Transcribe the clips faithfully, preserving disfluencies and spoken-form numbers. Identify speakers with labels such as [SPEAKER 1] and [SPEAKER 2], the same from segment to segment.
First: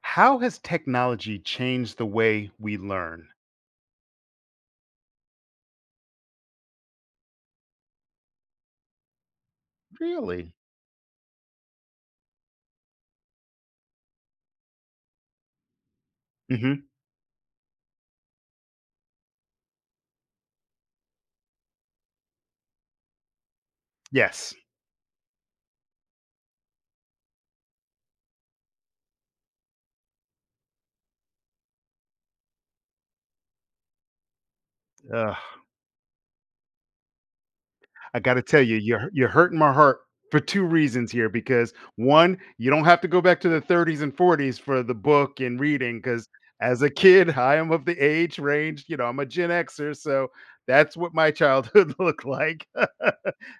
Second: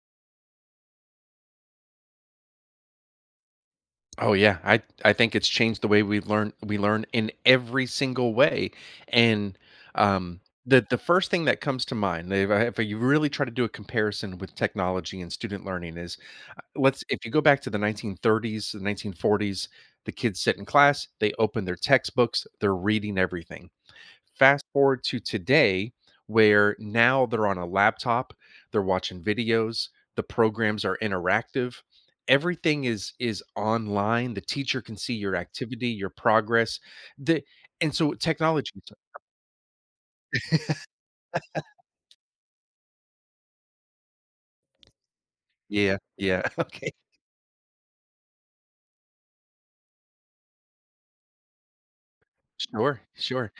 [SPEAKER 1] How has technology changed the way we learn?
[SPEAKER 2] Oh yeah, I I think it's changed the way we learn we learn in every single way, and um,
[SPEAKER 1] Really?
[SPEAKER 2] the the first thing that comes to mind if, I- if you really try to do a comparison with technology and student learning is uh,
[SPEAKER 1] hmm
[SPEAKER 2] let's if you go back to the nineteen thirties, the nineteen forties, the kids sit in class, they open their textbooks, they're reading everything.
[SPEAKER 1] Yes.
[SPEAKER 2] Fast forward to today, where now they're on a laptop, they're watching videos, the programs are interactive, everything is is online, the teacher can see
[SPEAKER 1] Ugh,
[SPEAKER 2] your activity, your progress, the and so
[SPEAKER 1] I got to tell
[SPEAKER 2] technology
[SPEAKER 1] you, you're you're hurting my heart for two reasons here. Because one, you don't have to go back to the thirties and forties for the book and reading.
[SPEAKER 2] Yeah,
[SPEAKER 1] Because
[SPEAKER 2] yeah,
[SPEAKER 1] as a
[SPEAKER 2] okay.
[SPEAKER 1] kid, I am of the age range. You know, I'm a Gen Xer, so that's what my childhood looked like.
[SPEAKER 2] Sure, sure.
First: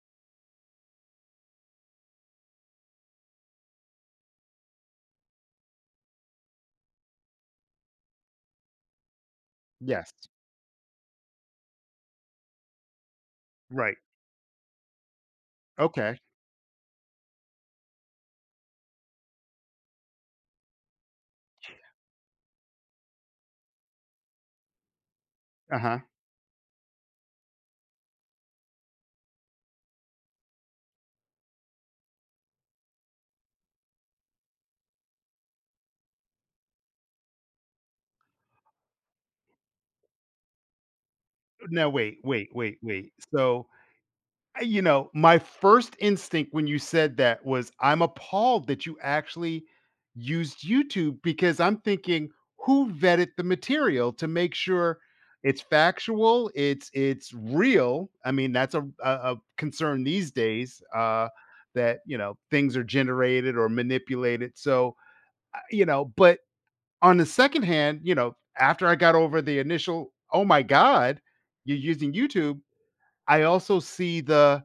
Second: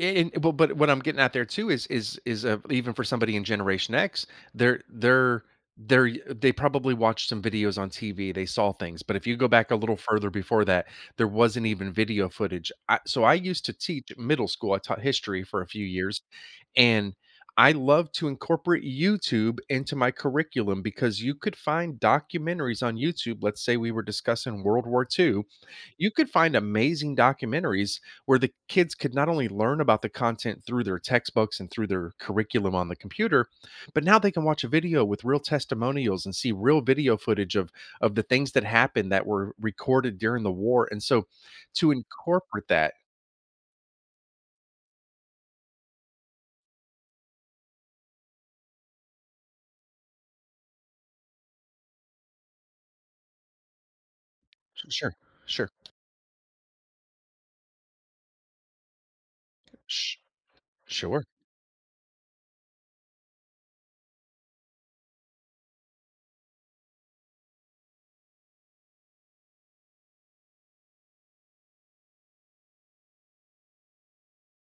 [SPEAKER 2] And but but what I'm getting at there too is is is uh, even for somebody in Generation X, they're they're they're y- they probably watched some videos on T V. They saw things, but if you go back a little
[SPEAKER 1] Yes.
[SPEAKER 2] further before that, there wasn't even video footage. I, so I used to
[SPEAKER 1] Right.
[SPEAKER 2] teach middle school. I taught history for a few
[SPEAKER 1] Okay.
[SPEAKER 2] years, and I love to incorporate YouTube into my curriculum because you could find documentaries on YouTube. Let's say we were discussing World War two,
[SPEAKER 1] Uh huh.
[SPEAKER 2] you could find amazing documentaries where the kids could not only learn about the content through their textbooks and through their curriculum on the computer, but now they can watch a video with real testimonials and see real video footage of of the things that happened that were recorded during the war. And so
[SPEAKER 1] Now
[SPEAKER 2] to
[SPEAKER 1] wait, wait,
[SPEAKER 2] incorporate
[SPEAKER 1] wait,
[SPEAKER 2] that.
[SPEAKER 1] wait. So you know, my first instinct when you said that was, I'm appalled that you actually used YouTube because I'm thinking, who vetted the material to make sure
[SPEAKER 2] Sure.
[SPEAKER 1] it's
[SPEAKER 2] Sure.
[SPEAKER 1] factual, it's it's real. I mean, that's a a, a concern
[SPEAKER 2] Sh
[SPEAKER 1] these days
[SPEAKER 2] sure.
[SPEAKER 1] uh, that you know things are generated or manipulated. So uh, you know, but on the second hand, you know, after I got over the initial, oh my god, you're using YouTube. I also see the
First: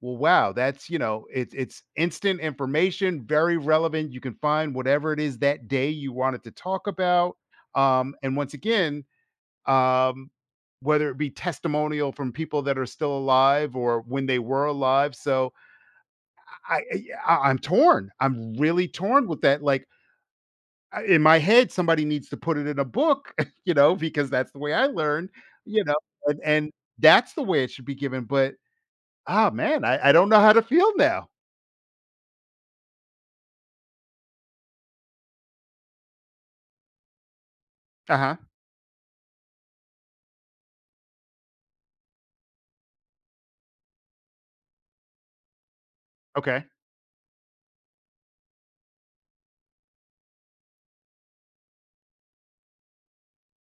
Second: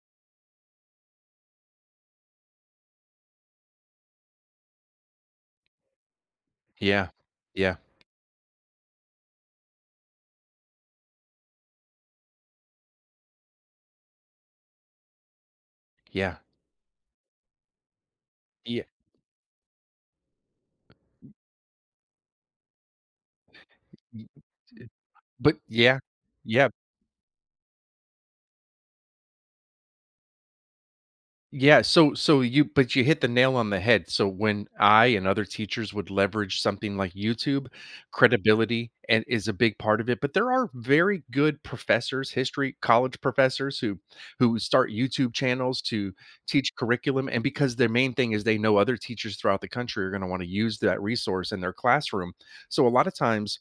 [SPEAKER 1] well, wow, that's you know, it's it's instant information, very relevant. You can find whatever it is that day you wanted to talk
[SPEAKER 2] Yeah.
[SPEAKER 1] about.
[SPEAKER 2] Yeah.
[SPEAKER 1] Um, and once again, um, whether it be testimonial from people that are still alive or when they were alive. So
[SPEAKER 2] Yeah.
[SPEAKER 1] I, I yeah, I- I'm torn. I'm
[SPEAKER 2] Yeah.
[SPEAKER 1] really torn with that. Like I- in my head, somebody needs to put it in a book, you know,
[SPEAKER 2] Y
[SPEAKER 1] because that's the way I
[SPEAKER 2] d
[SPEAKER 1] learned,
[SPEAKER 2] but
[SPEAKER 1] you know,
[SPEAKER 2] yeah.
[SPEAKER 1] and,
[SPEAKER 2] Yeah.
[SPEAKER 1] and that's the way it should be given. But ah man, I, I don't know how to feel now.
[SPEAKER 2] Yeah, so so you but you hit the nail on the head. So when I and other teachers would leverage something like YouTube,
[SPEAKER 1] Uh-huh.
[SPEAKER 2] credibility and is a big part of it. But there are very good professors, history college professors who who start YouTube channels to
[SPEAKER 1] Okay.
[SPEAKER 2] teach curriculum. And because their main thing is they know other teachers throughout the country are going to want to use that resource in their classroom. So a lot of times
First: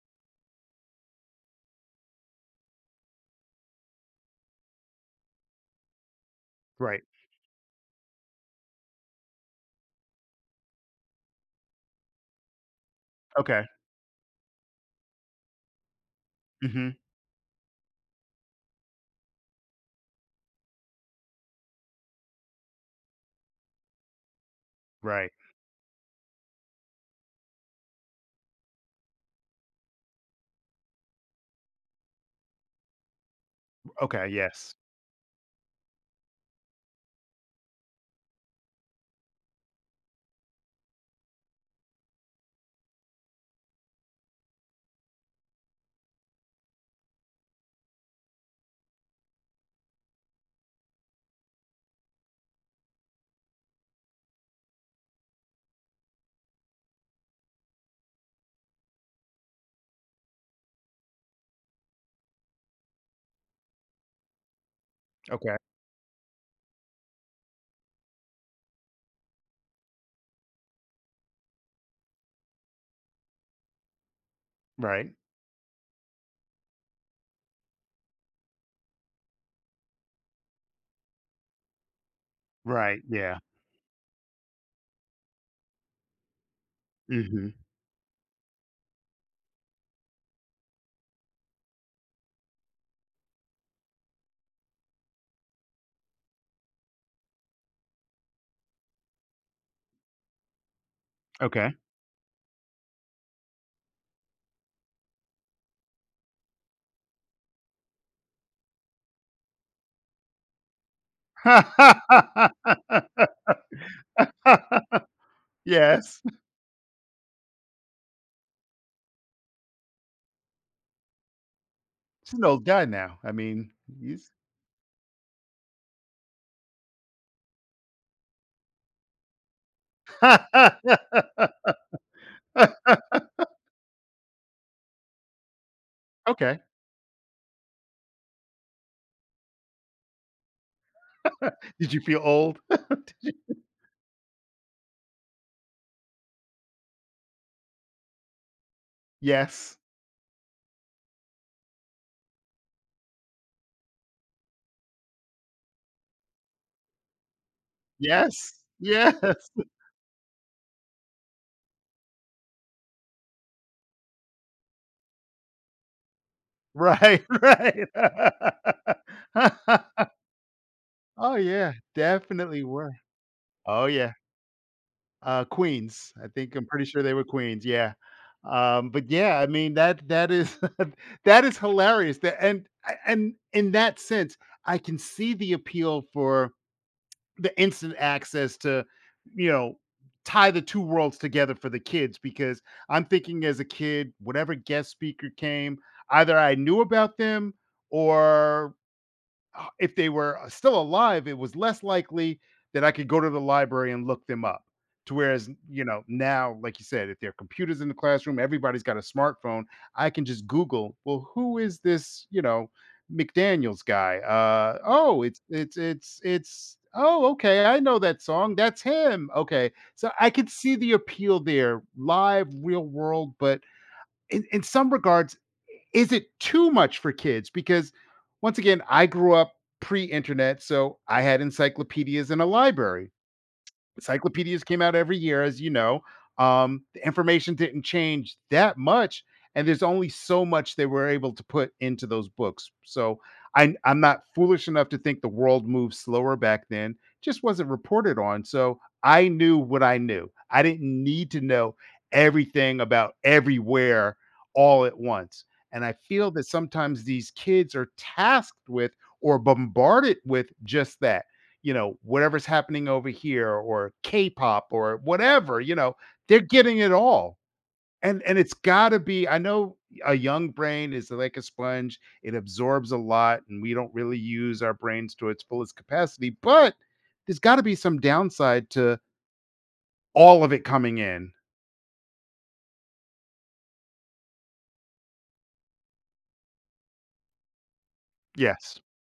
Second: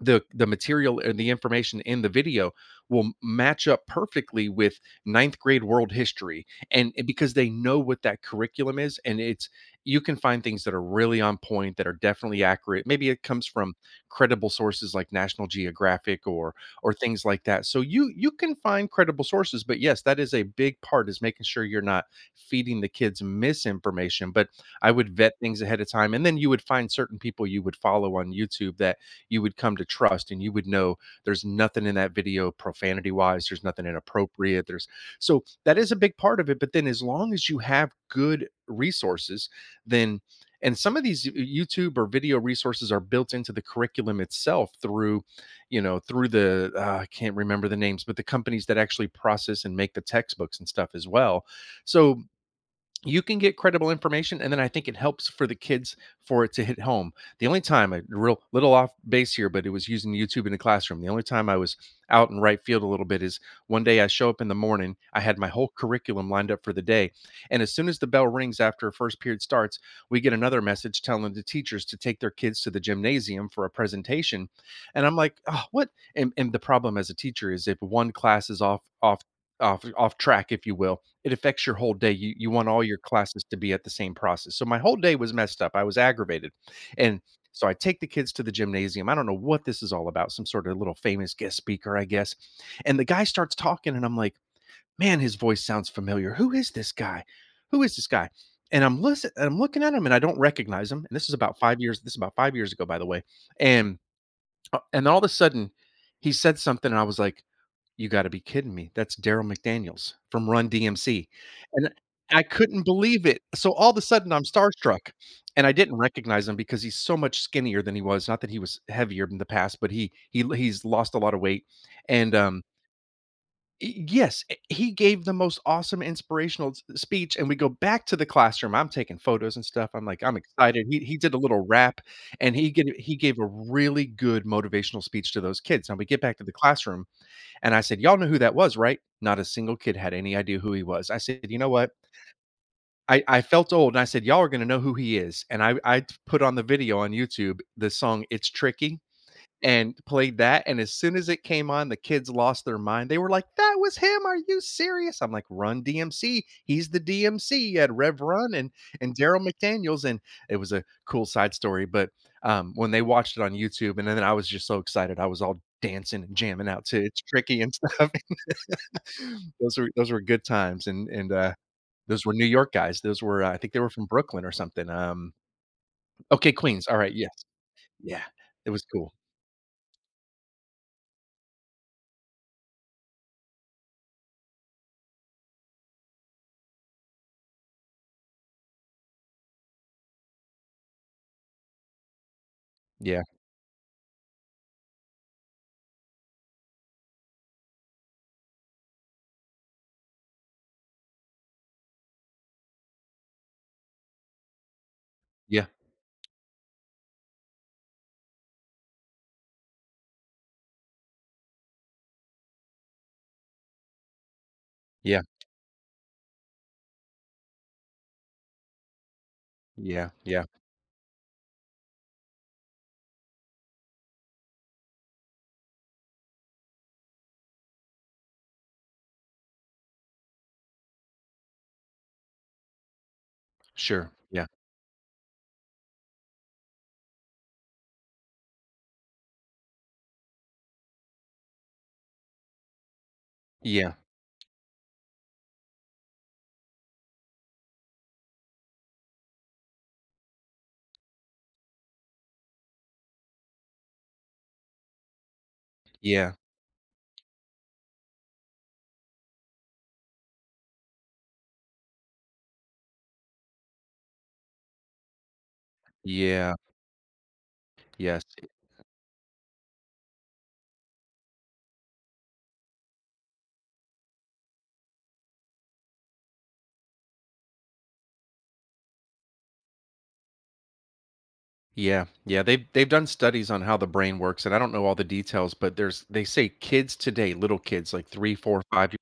[SPEAKER 2] the the material and the information in the video will match up perfectly with ninth grade world history and
[SPEAKER 1] Right.
[SPEAKER 2] and because they know what that curriculum is and it's you can find things that are really on point that are definitely accurate, maybe it comes
[SPEAKER 1] Okay.
[SPEAKER 2] from credible sources like National Geographic or
[SPEAKER 1] Mhm.
[SPEAKER 2] or things like that. So you you can find credible sources, but yes, that is a big part, is making sure you're not feeding the kids misinformation. But I would
[SPEAKER 1] Right.
[SPEAKER 2] vet things ahead of time and then you would find certain people you would follow on YouTube that you would come to trust and you would know there's nothing in that video profanity wise, there's nothing
[SPEAKER 1] Okay,
[SPEAKER 2] inappropriate.
[SPEAKER 1] yes.
[SPEAKER 2] There's so that is a big part of it. But then as long as you have good resources, then and some of these uh, YouTube or video resources are built into the curriculum itself through, you know, through the uh, I can't remember the names, but the companies that actually process and make the textbooks and stuff as well. So you can get credible information and then I think it helps for the kids for it to hit home. The only time a real little off base here, but it was using YouTube in the classroom, the only time I was out in right field a little bit is one day I show up in the morning, I had my
[SPEAKER 1] Okay.
[SPEAKER 2] whole curriculum lined up for the day, and as soon as the bell rings after first period starts, we get another message telling the teachers to take their kids to the gymnasium for a presentation, and
[SPEAKER 1] Right.
[SPEAKER 2] I'm like, oh what, and, and the problem as a teacher is if one class is off off off off track, if you will, it affects your whole day. You you want all your
[SPEAKER 1] Right, yeah.
[SPEAKER 2] classes to be at the same process. So my whole day was messed up. I was aggravated. And
[SPEAKER 1] Mhm.
[SPEAKER 2] so I take the kids to the gymnasium. I don't know what this is all about. Some sort of little famous guest speaker, I guess. And the guy starts talking and I'm like, "Man, his voice sounds familiar. Who is this guy? Who is this guy?" And I'm listen I'm looking at him and I don't recognize him. And this is about
[SPEAKER 1] Okay.
[SPEAKER 2] 5 years this is about five years ago, by the way. And uh, and all of a sudden he said something and I was like, you gotta be kidding me. That's Daryl McDaniels from Run D M C, and I couldn't believe it. So, all of a sudden, I'm starstruck, and I didn't
[SPEAKER 1] Yes.
[SPEAKER 2] recognize him because he's so much skinnier than he was. Not that he was heavier in the past, but he he he's lost a lot of weight, and,
[SPEAKER 1] She's an
[SPEAKER 2] um,
[SPEAKER 1] old guy now. I mean,
[SPEAKER 2] y
[SPEAKER 1] he's
[SPEAKER 2] yes, eh, he gave the most awesome inspirational s speech, and we go back to the classroom. I'm taking photos and stuff. I'm like, I'm excited. He he did a little rap, and he gave he gave a really good motivational speech to those kids. Now we get back to the
[SPEAKER 1] Okay.
[SPEAKER 2] classroom and I said, "Y'all know who that was, right?" Not a single kid had any idea who he was. I said, "You know what?
[SPEAKER 1] Did you feel old?
[SPEAKER 2] I, I felt old." And I said, "Y'all are going to know who he is." And I, I put on the video on YouTube the song It's Tricky
[SPEAKER 1] Yes.
[SPEAKER 2] and played that. And as soon as it came on, the kids lost their mind. They were like, "That was him. Are you serious?" I'm like, "Run D M C. He's the D M C. You had Rev Run
[SPEAKER 1] Yes.
[SPEAKER 2] and, and Daryl
[SPEAKER 1] Yes.
[SPEAKER 2] McDaniels." And it was a cool side story. But um, when they watched it on YouTube, and then I was just so excited. I was all dancing and jamming out to It's
[SPEAKER 1] Right,
[SPEAKER 2] Tricky and
[SPEAKER 1] right.
[SPEAKER 2] stuff. Those were those were good times, and and,
[SPEAKER 1] Oh,
[SPEAKER 2] uh,
[SPEAKER 1] yeah.
[SPEAKER 2] those were New
[SPEAKER 1] Definitely
[SPEAKER 2] York
[SPEAKER 1] were.
[SPEAKER 2] guys. Those were, uh, I think they
[SPEAKER 1] Oh,
[SPEAKER 2] were from
[SPEAKER 1] yeah.
[SPEAKER 2] Brooklyn or something, um,
[SPEAKER 1] Uh, Queens. I
[SPEAKER 2] okay,
[SPEAKER 1] think I'm pretty
[SPEAKER 2] Queens,
[SPEAKER 1] sure they
[SPEAKER 2] alright,
[SPEAKER 1] were
[SPEAKER 2] yes,
[SPEAKER 1] Queens, yeah.
[SPEAKER 2] yeah, it was
[SPEAKER 1] Um, but
[SPEAKER 2] cool.
[SPEAKER 1] yeah, I mean, that that is that is hilarious, that and and in that sense, I can see the appeal for the instant access to, you know, tie the two worlds together for the kids because I'm
[SPEAKER 2] Yeah,
[SPEAKER 1] thinking as a kid, whatever guest speaker came, either I knew about them or uh, if they were uh, still alive, it was less likely that I could go to the library and look them up. To whereas,
[SPEAKER 2] yeah,
[SPEAKER 1] you know, now, like you said, if there are computers in the classroom, everybody's got a smartphone. I can just Google, well, who is this, you know, McDaniels guy? Uh, oh,
[SPEAKER 2] yeah,
[SPEAKER 1] it's, it's, it's, it's, oh, okay. I know that song. That's him. Okay. So
[SPEAKER 2] yeah,
[SPEAKER 1] I
[SPEAKER 2] yeah,
[SPEAKER 1] could see the appeal there, live, real world, but in, in some regards, is it too much for kids? Because once again, I grew up pre internet, so I had encyclopedias in a library
[SPEAKER 2] sure, yeah,
[SPEAKER 1] encyclopedias came out every year, as you know. Um, the information didn't change that much, and there's only so much they were able to put into those books. So I,
[SPEAKER 2] yeah,
[SPEAKER 1] I'm not foolish enough to think the world moved slower back then. Just wasn't reported on. So I knew what I knew. I didn't need to know everything about everywhere all at once. And I feel
[SPEAKER 2] yeah,
[SPEAKER 1] that sometimes these kids are tasked with or bombarded with just that you know, whatever's happening over here or K-pop or whatever, you know, they're
[SPEAKER 2] yeah,
[SPEAKER 1] getting it all. And
[SPEAKER 2] yes,
[SPEAKER 1] and it's got to be I know a young brain is like a sponge. It absorbs a lot and we don't really use our brains to its fullest capacity, but there's got to be some downside to all of it coming in.
[SPEAKER 2] yeah, yeah, they've they've done studies on how the brain works, and I don't know all the details, but there's they say kids today, little kids, like three, four,
[SPEAKER 1] Yes.
[SPEAKER 2] five.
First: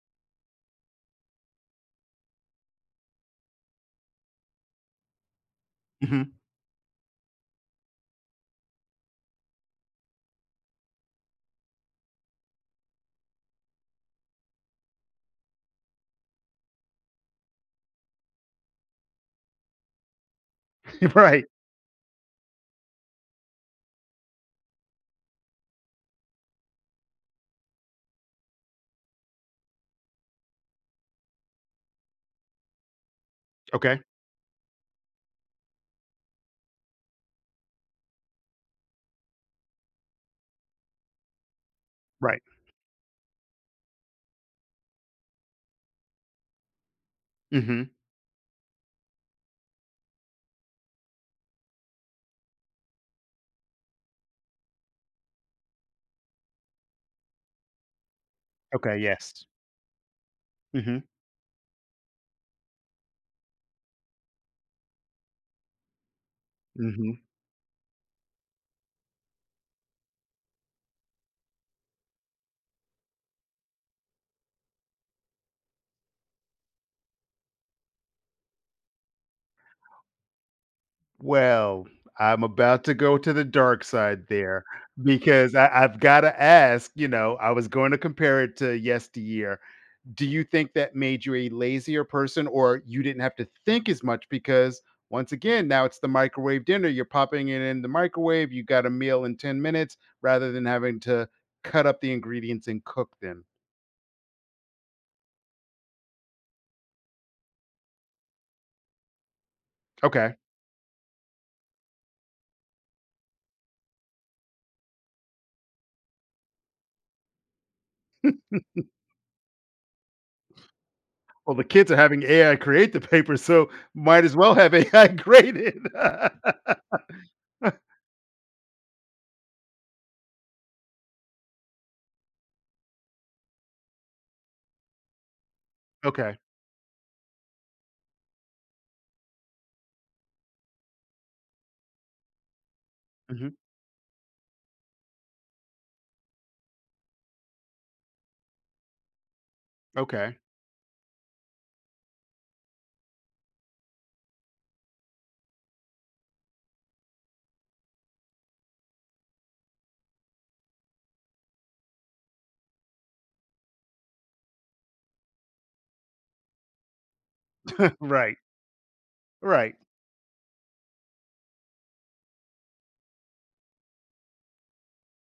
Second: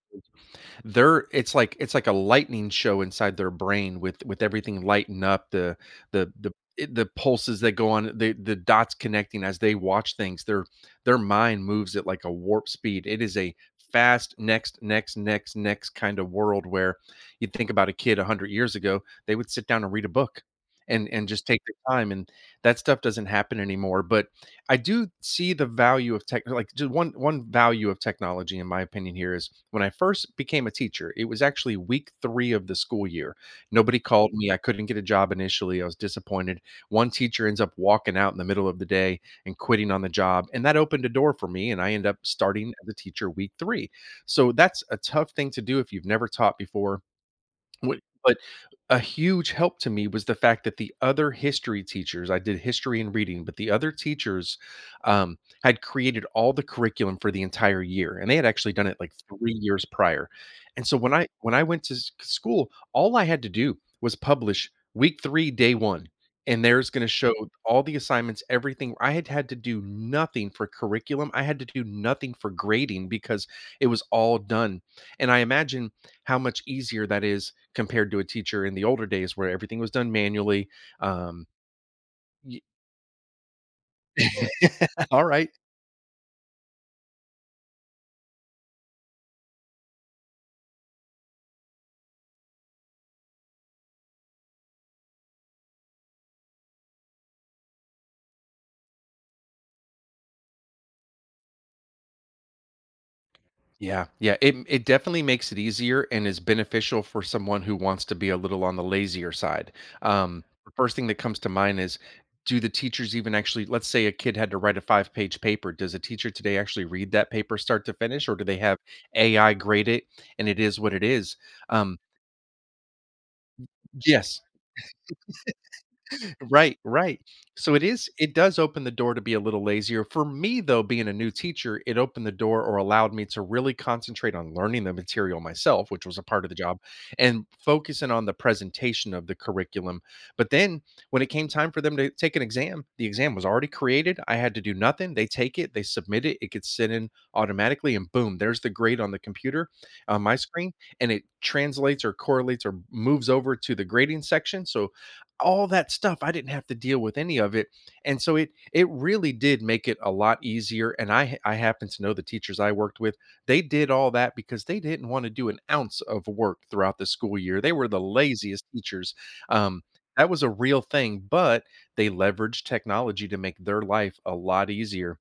[SPEAKER 2] They're it's like it's like a lightning show inside their brain with with everything lighting up the
[SPEAKER 1] Mhm.
[SPEAKER 2] the the it- the pulses that go on, the the dots connecting as they watch things. their their mind moves at like a warp speed. It is a fast, next next next next kind of world where you think about a kid one hundred years ago, they would sit down and read a book and and
[SPEAKER 1] Right.
[SPEAKER 2] just take the time, and that stuff doesn't happen anymore. But I do see the value of tech, like just one one value of technology in my opinion here is when I first became a teacher, it was actually week three of the school year. Nobody
[SPEAKER 1] Okay.
[SPEAKER 2] called me. I couldn't get a job initially. I was disappointed. One teacher ends up walking out in the middle of the day and quitting on the job, and that opened a door for me and I end up
[SPEAKER 1] Right.
[SPEAKER 2] starting as a teacher week three. So that's a tough thing to do if you've never taught before.
[SPEAKER 1] Mhm.
[SPEAKER 2] What but a huge help to me was the fact that the other history teachers, I did history and reading, but the other teachers, um, had created all the curriculum for the entire year, and they had actually done
[SPEAKER 1] Okay,
[SPEAKER 2] it, like,
[SPEAKER 1] yes.
[SPEAKER 2] three years prior, and so
[SPEAKER 1] Mhm.
[SPEAKER 2] when I when I went to s school, all I had to do was publish week three, day one, and there's gonna
[SPEAKER 1] Mhm.
[SPEAKER 2] show all the assignments, everything. I had had to do nothing for curriculum, I had to do nothing for grading because it was all done, and I imagine how much easier that is compared to a teacher in the older days where everything was done manually. Um,
[SPEAKER 1] Well, I'm
[SPEAKER 2] y
[SPEAKER 1] about to go to the dark side there
[SPEAKER 2] All right.
[SPEAKER 1] because I I've gotta ask, you know, I was going to compare it to yesteryear. Do you think that made you a lazier person or you didn't have to think as much because once again, now it's the microwave dinner, you're popping it in the microwave, you got a meal in ten minutes rather than having to cut up the ingredients and cook them.
[SPEAKER 2] Yeah, yeah, it it definitely makes it easier and is beneficial for someone who wants to be a little on the lazier side.
[SPEAKER 1] Okay.
[SPEAKER 2] Um, the first thing that comes to mind is, do the teachers even actually, let's say a kid had to write a five-page paper, does a teacher today actually read that paper start to finish, or do they have A I grade it, and it is what it is?
[SPEAKER 1] Well, the kids are
[SPEAKER 2] Um.
[SPEAKER 1] having A I create the paper, so might as
[SPEAKER 2] Yes.
[SPEAKER 1] well have A I graded.
[SPEAKER 2] Right, right. So it is it does open the door to be a little lazier. For me, though, being a new teacher, it opened the door or allowed me to really concentrate on learning the material myself, which was a
[SPEAKER 1] Okay.
[SPEAKER 2] part of the job, and focusing on the presentation of the curriculum. But then when it came time for them to take an exam, the exam was
[SPEAKER 1] Mhm.
[SPEAKER 2] already created. I had to do nothing. They take it, they submit it, it gets sent in automatically, and boom, there's the grade on the computer on
[SPEAKER 1] Okay.
[SPEAKER 2] my screen, and it translates or correlates or moves over to the grading section. So all that stuff I didn't have to deal with any of it. And so it it really did make it a lot easier, and i ha- i happen to know the teachers I worked with, they did all that because they didn't want to do an ounce of work throughout the school year. They were the
[SPEAKER 1] Right.
[SPEAKER 2] laziest teachers,
[SPEAKER 1] Right.
[SPEAKER 2] um, that was a real thing. But they leveraged technology to make their life a lot easier,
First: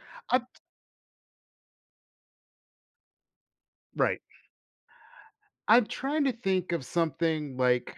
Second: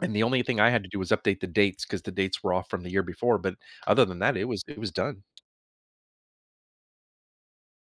[SPEAKER 2] and the only
[SPEAKER 1] I'm
[SPEAKER 2] thing I had to do was update the dates because the dates were off from the year before. But other
[SPEAKER 1] right.
[SPEAKER 2] than that, it was it was done.
[SPEAKER 1] I'm trying to think of something like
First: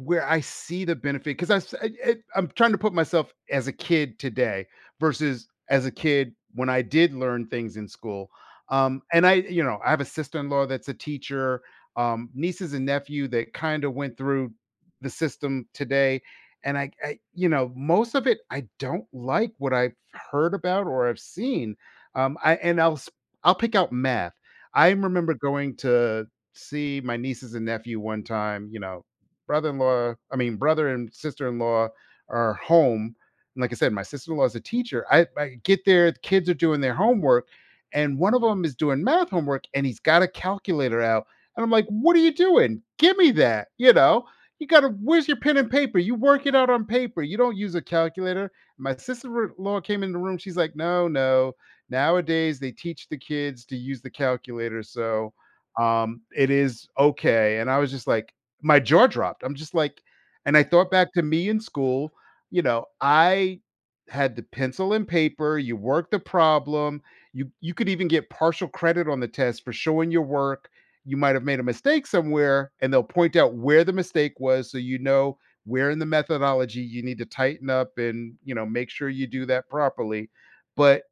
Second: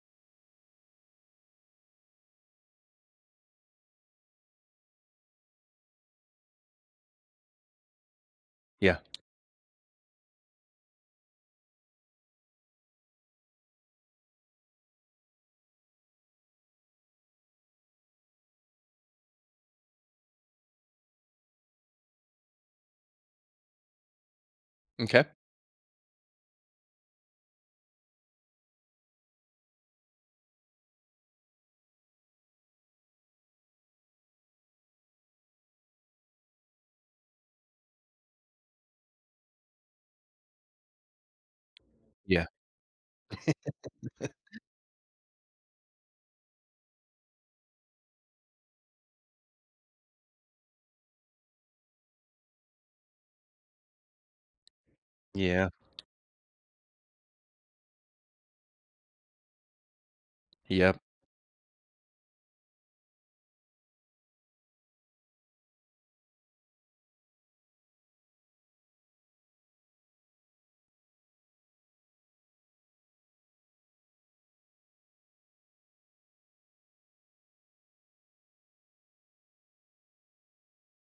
[SPEAKER 1] where I see the benefit, because I, s- I- I- I'm trying to put myself as a kid today versus as a kid when I did learn things in school.
[SPEAKER 2] Yeah,
[SPEAKER 1] Um, and I, you know, I have a sister-in-law that's a teacher, um, nieces and nephew that kind of went through the system today. And I, I, you know, most of it I don't like what I've heard about or I've seen. Um, I and I'll s- I'll pick out math. I
[SPEAKER 2] okay.
[SPEAKER 1] remember going to see my nieces and nephew one time, you know, brother-in-law, I mean, brother and sister-in-law are home. And like I said, my sister-in-law is a teacher. I, I get there, the kids are doing their homework, and one of them is doing math homework, and he's got a calculator out. And I'm like, what are you
[SPEAKER 2] Yeah,
[SPEAKER 1] doing? Give me that. You know, you got to, where's your pen and paper? You work it out on paper. You don't use a calculator. My sister-in-law came in the room. She's like, no, no. Nowadays, they teach the kids to use the calculator. So,
[SPEAKER 2] yeah,
[SPEAKER 1] um, it is okay. And I was just like, my jaw dropped. I'm just like and I thought
[SPEAKER 2] yep.
[SPEAKER 1] back to me in school, you know, I had the pencil and paper, you worked the problem, you you could even get partial credit on the test for showing your work. You might have made a mistake somewhere and they'll point out where the mistake was so you know where in the methodology you need to tighten up and, you know, make sure you do that properly. But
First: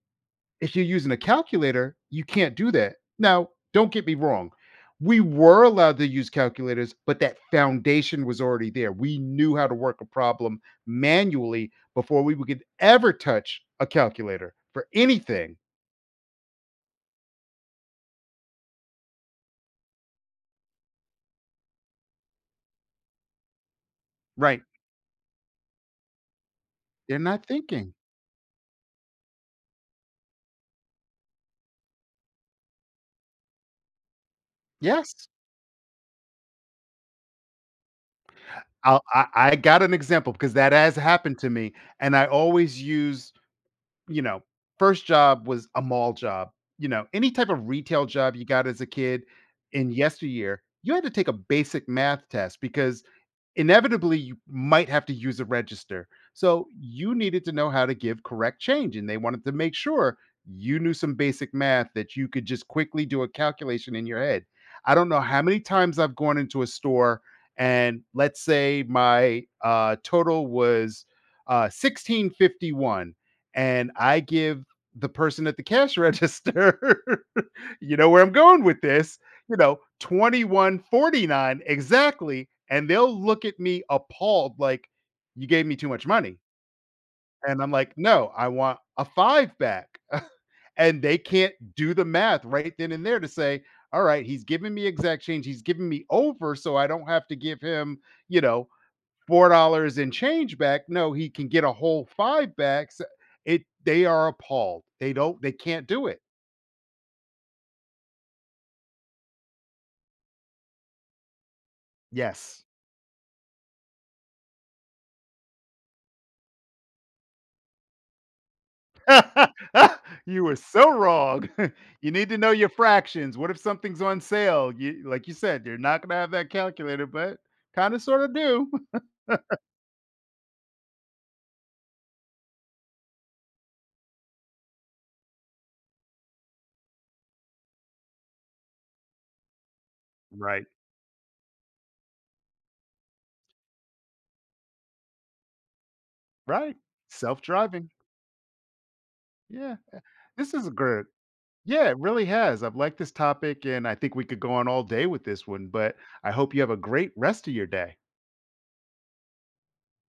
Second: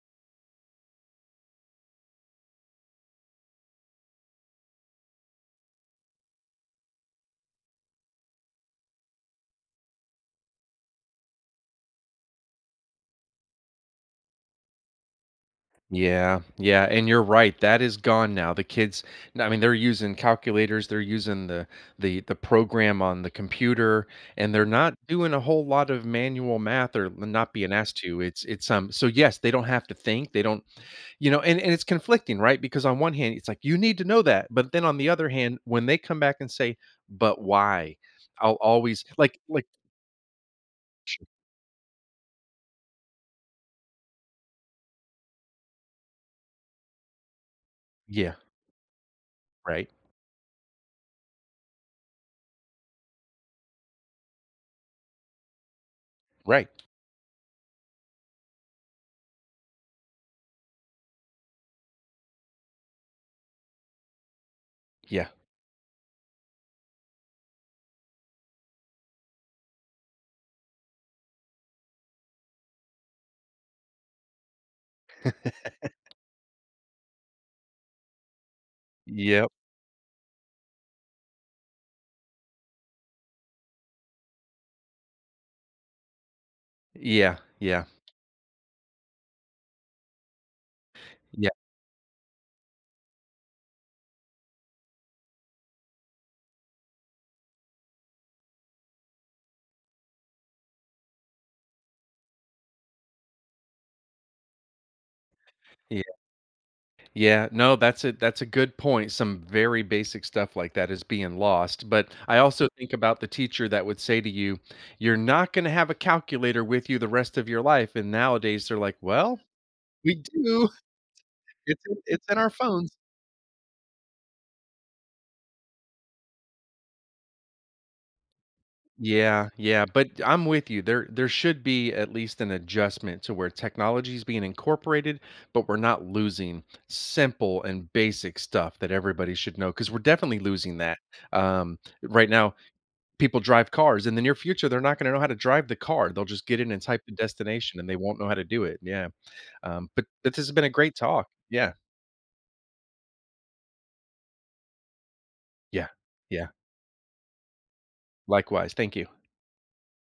[SPEAKER 1] if you're using a calculator, you can't do that. Now, don't get me wrong. We were allowed to use calculators, but that foundation was already there. We knew how to work a problem manually before we could ever touch a calculator for anything.
[SPEAKER 2] Yeah, yeah, and you're right. That is gone now. The kids, n- I mean, they're using calculators, they're using the the the program on the computer, and
[SPEAKER 1] Right.
[SPEAKER 2] they're not doing a whole lot of manual math, or l-
[SPEAKER 1] They're not
[SPEAKER 2] not being
[SPEAKER 1] thinking.
[SPEAKER 2] asked to. It's it's um so yes, they don't have to think. They don't, you know, and, and it's conflicting, right? Because on one hand, it's like you need to know that, but then on the
[SPEAKER 1] Yes.
[SPEAKER 2] other hand, when they come back and say, but why? I'll
[SPEAKER 1] I'll,
[SPEAKER 2] always
[SPEAKER 1] I,
[SPEAKER 2] like
[SPEAKER 1] I
[SPEAKER 2] like
[SPEAKER 1] got an example because that has happened to me. And I always use you know, first job was a mall job. You know, any type of retail
[SPEAKER 2] yeah,
[SPEAKER 1] job you got as a kid in
[SPEAKER 2] right,
[SPEAKER 1] yesteryear, you had to take a basic math test because inevitably you might have to use a register. So
[SPEAKER 2] right.
[SPEAKER 1] you needed to know how to give correct change, and they wanted to make sure you knew some basic math that you could just quickly do a calculation in your head. I don't know
[SPEAKER 2] Yeah.
[SPEAKER 1] how many times I've gone into a store and let's say my uh, total was uh, sixteen fifty-one and I give the person at the cash register, you know where I'm going with this,
[SPEAKER 2] Yep.
[SPEAKER 1] you know, twenty-one forty-nine exactly, and they'll look at me appalled like, "You gave me too much money."
[SPEAKER 2] Yeah.
[SPEAKER 1] And I'm
[SPEAKER 2] Yeah.
[SPEAKER 1] like, "No, I want a five back." And they
[SPEAKER 2] Yeah.
[SPEAKER 1] can't do the math right then and there to say, "All right, he's giving me exact change, he's giving me over, so I don't have to give him, you know, four dollars and change back. No, he can get a whole five back. So it they are appalled. They don't they can't do it."
[SPEAKER 2] Yeah, no, that's a that's a good point. Some very basic stuff like that is being lost. But I
[SPEAKER 1] Yes.
[SPEAKER 2] also think about the teacher that would say to you, "You're not going to have a calculator with you the rest of your life." And nowadays they're like, "Well, we
[SPEAKER 1] You were
[SPEAKER 2] do.
[SPEAKER 1] so wrong.
[SPEAKER 2] It's in,
[SPEAKER 1] You need
[SPEAKER 2] it's in
[SPEAKER 1] to
[SPEAKER 2] our
[SPEAKER 1] know your
[SPEAKER 2] phones."
[SPEAKER 1] fractions. What if something's on sale? You like you said, you're not gonna have that calculator, but kinda sorta do.
[SPEAKER 2] Yeah, yeah, but I'm with you. There there should be at least an adjustment to where technology is being incorporated, but we're not losing simple and basic stuff that everybody should know because we're definitely
[SPEAKER 1] Right.
[SPEAKER 2] losing that. Um, right now people drive cars. In the near future, they're not gonna know how to drive the car. They'll just get in
[SPEAKER 1] Right.
[SPEAKER 2] and type the destination, and
[SPEAKER 1] Self-driving.
[SPEAKER 2] they won't know how to do it. Yeah,
[SPEAKER 1] Yeah.
[SPEAKER 2] um,
[SPEAKER 1] Uh,
[SPEAKER 2] but this has
[SPEAKER 1] this
[SPEAKER 2] been
[SPEAKER 1] is
[SPEAKER 2] a
[SPEAKER 1] a
[SPEAKER 2] great
[SPEAKER 1] good
[SPEAKER 2] talk. Yeah,
[SPEAKER 1] yeah, it really has. I've liked this topic, and I think we could go on all day with this one,
[SPEAKER 2] yeah,
[SPEAKER 1] but I
[SPEAKER 2] yeah.
[SPEAKER 1] hope you have a great rest of your day.
[SPEAKER 2] Likewise. Thank you.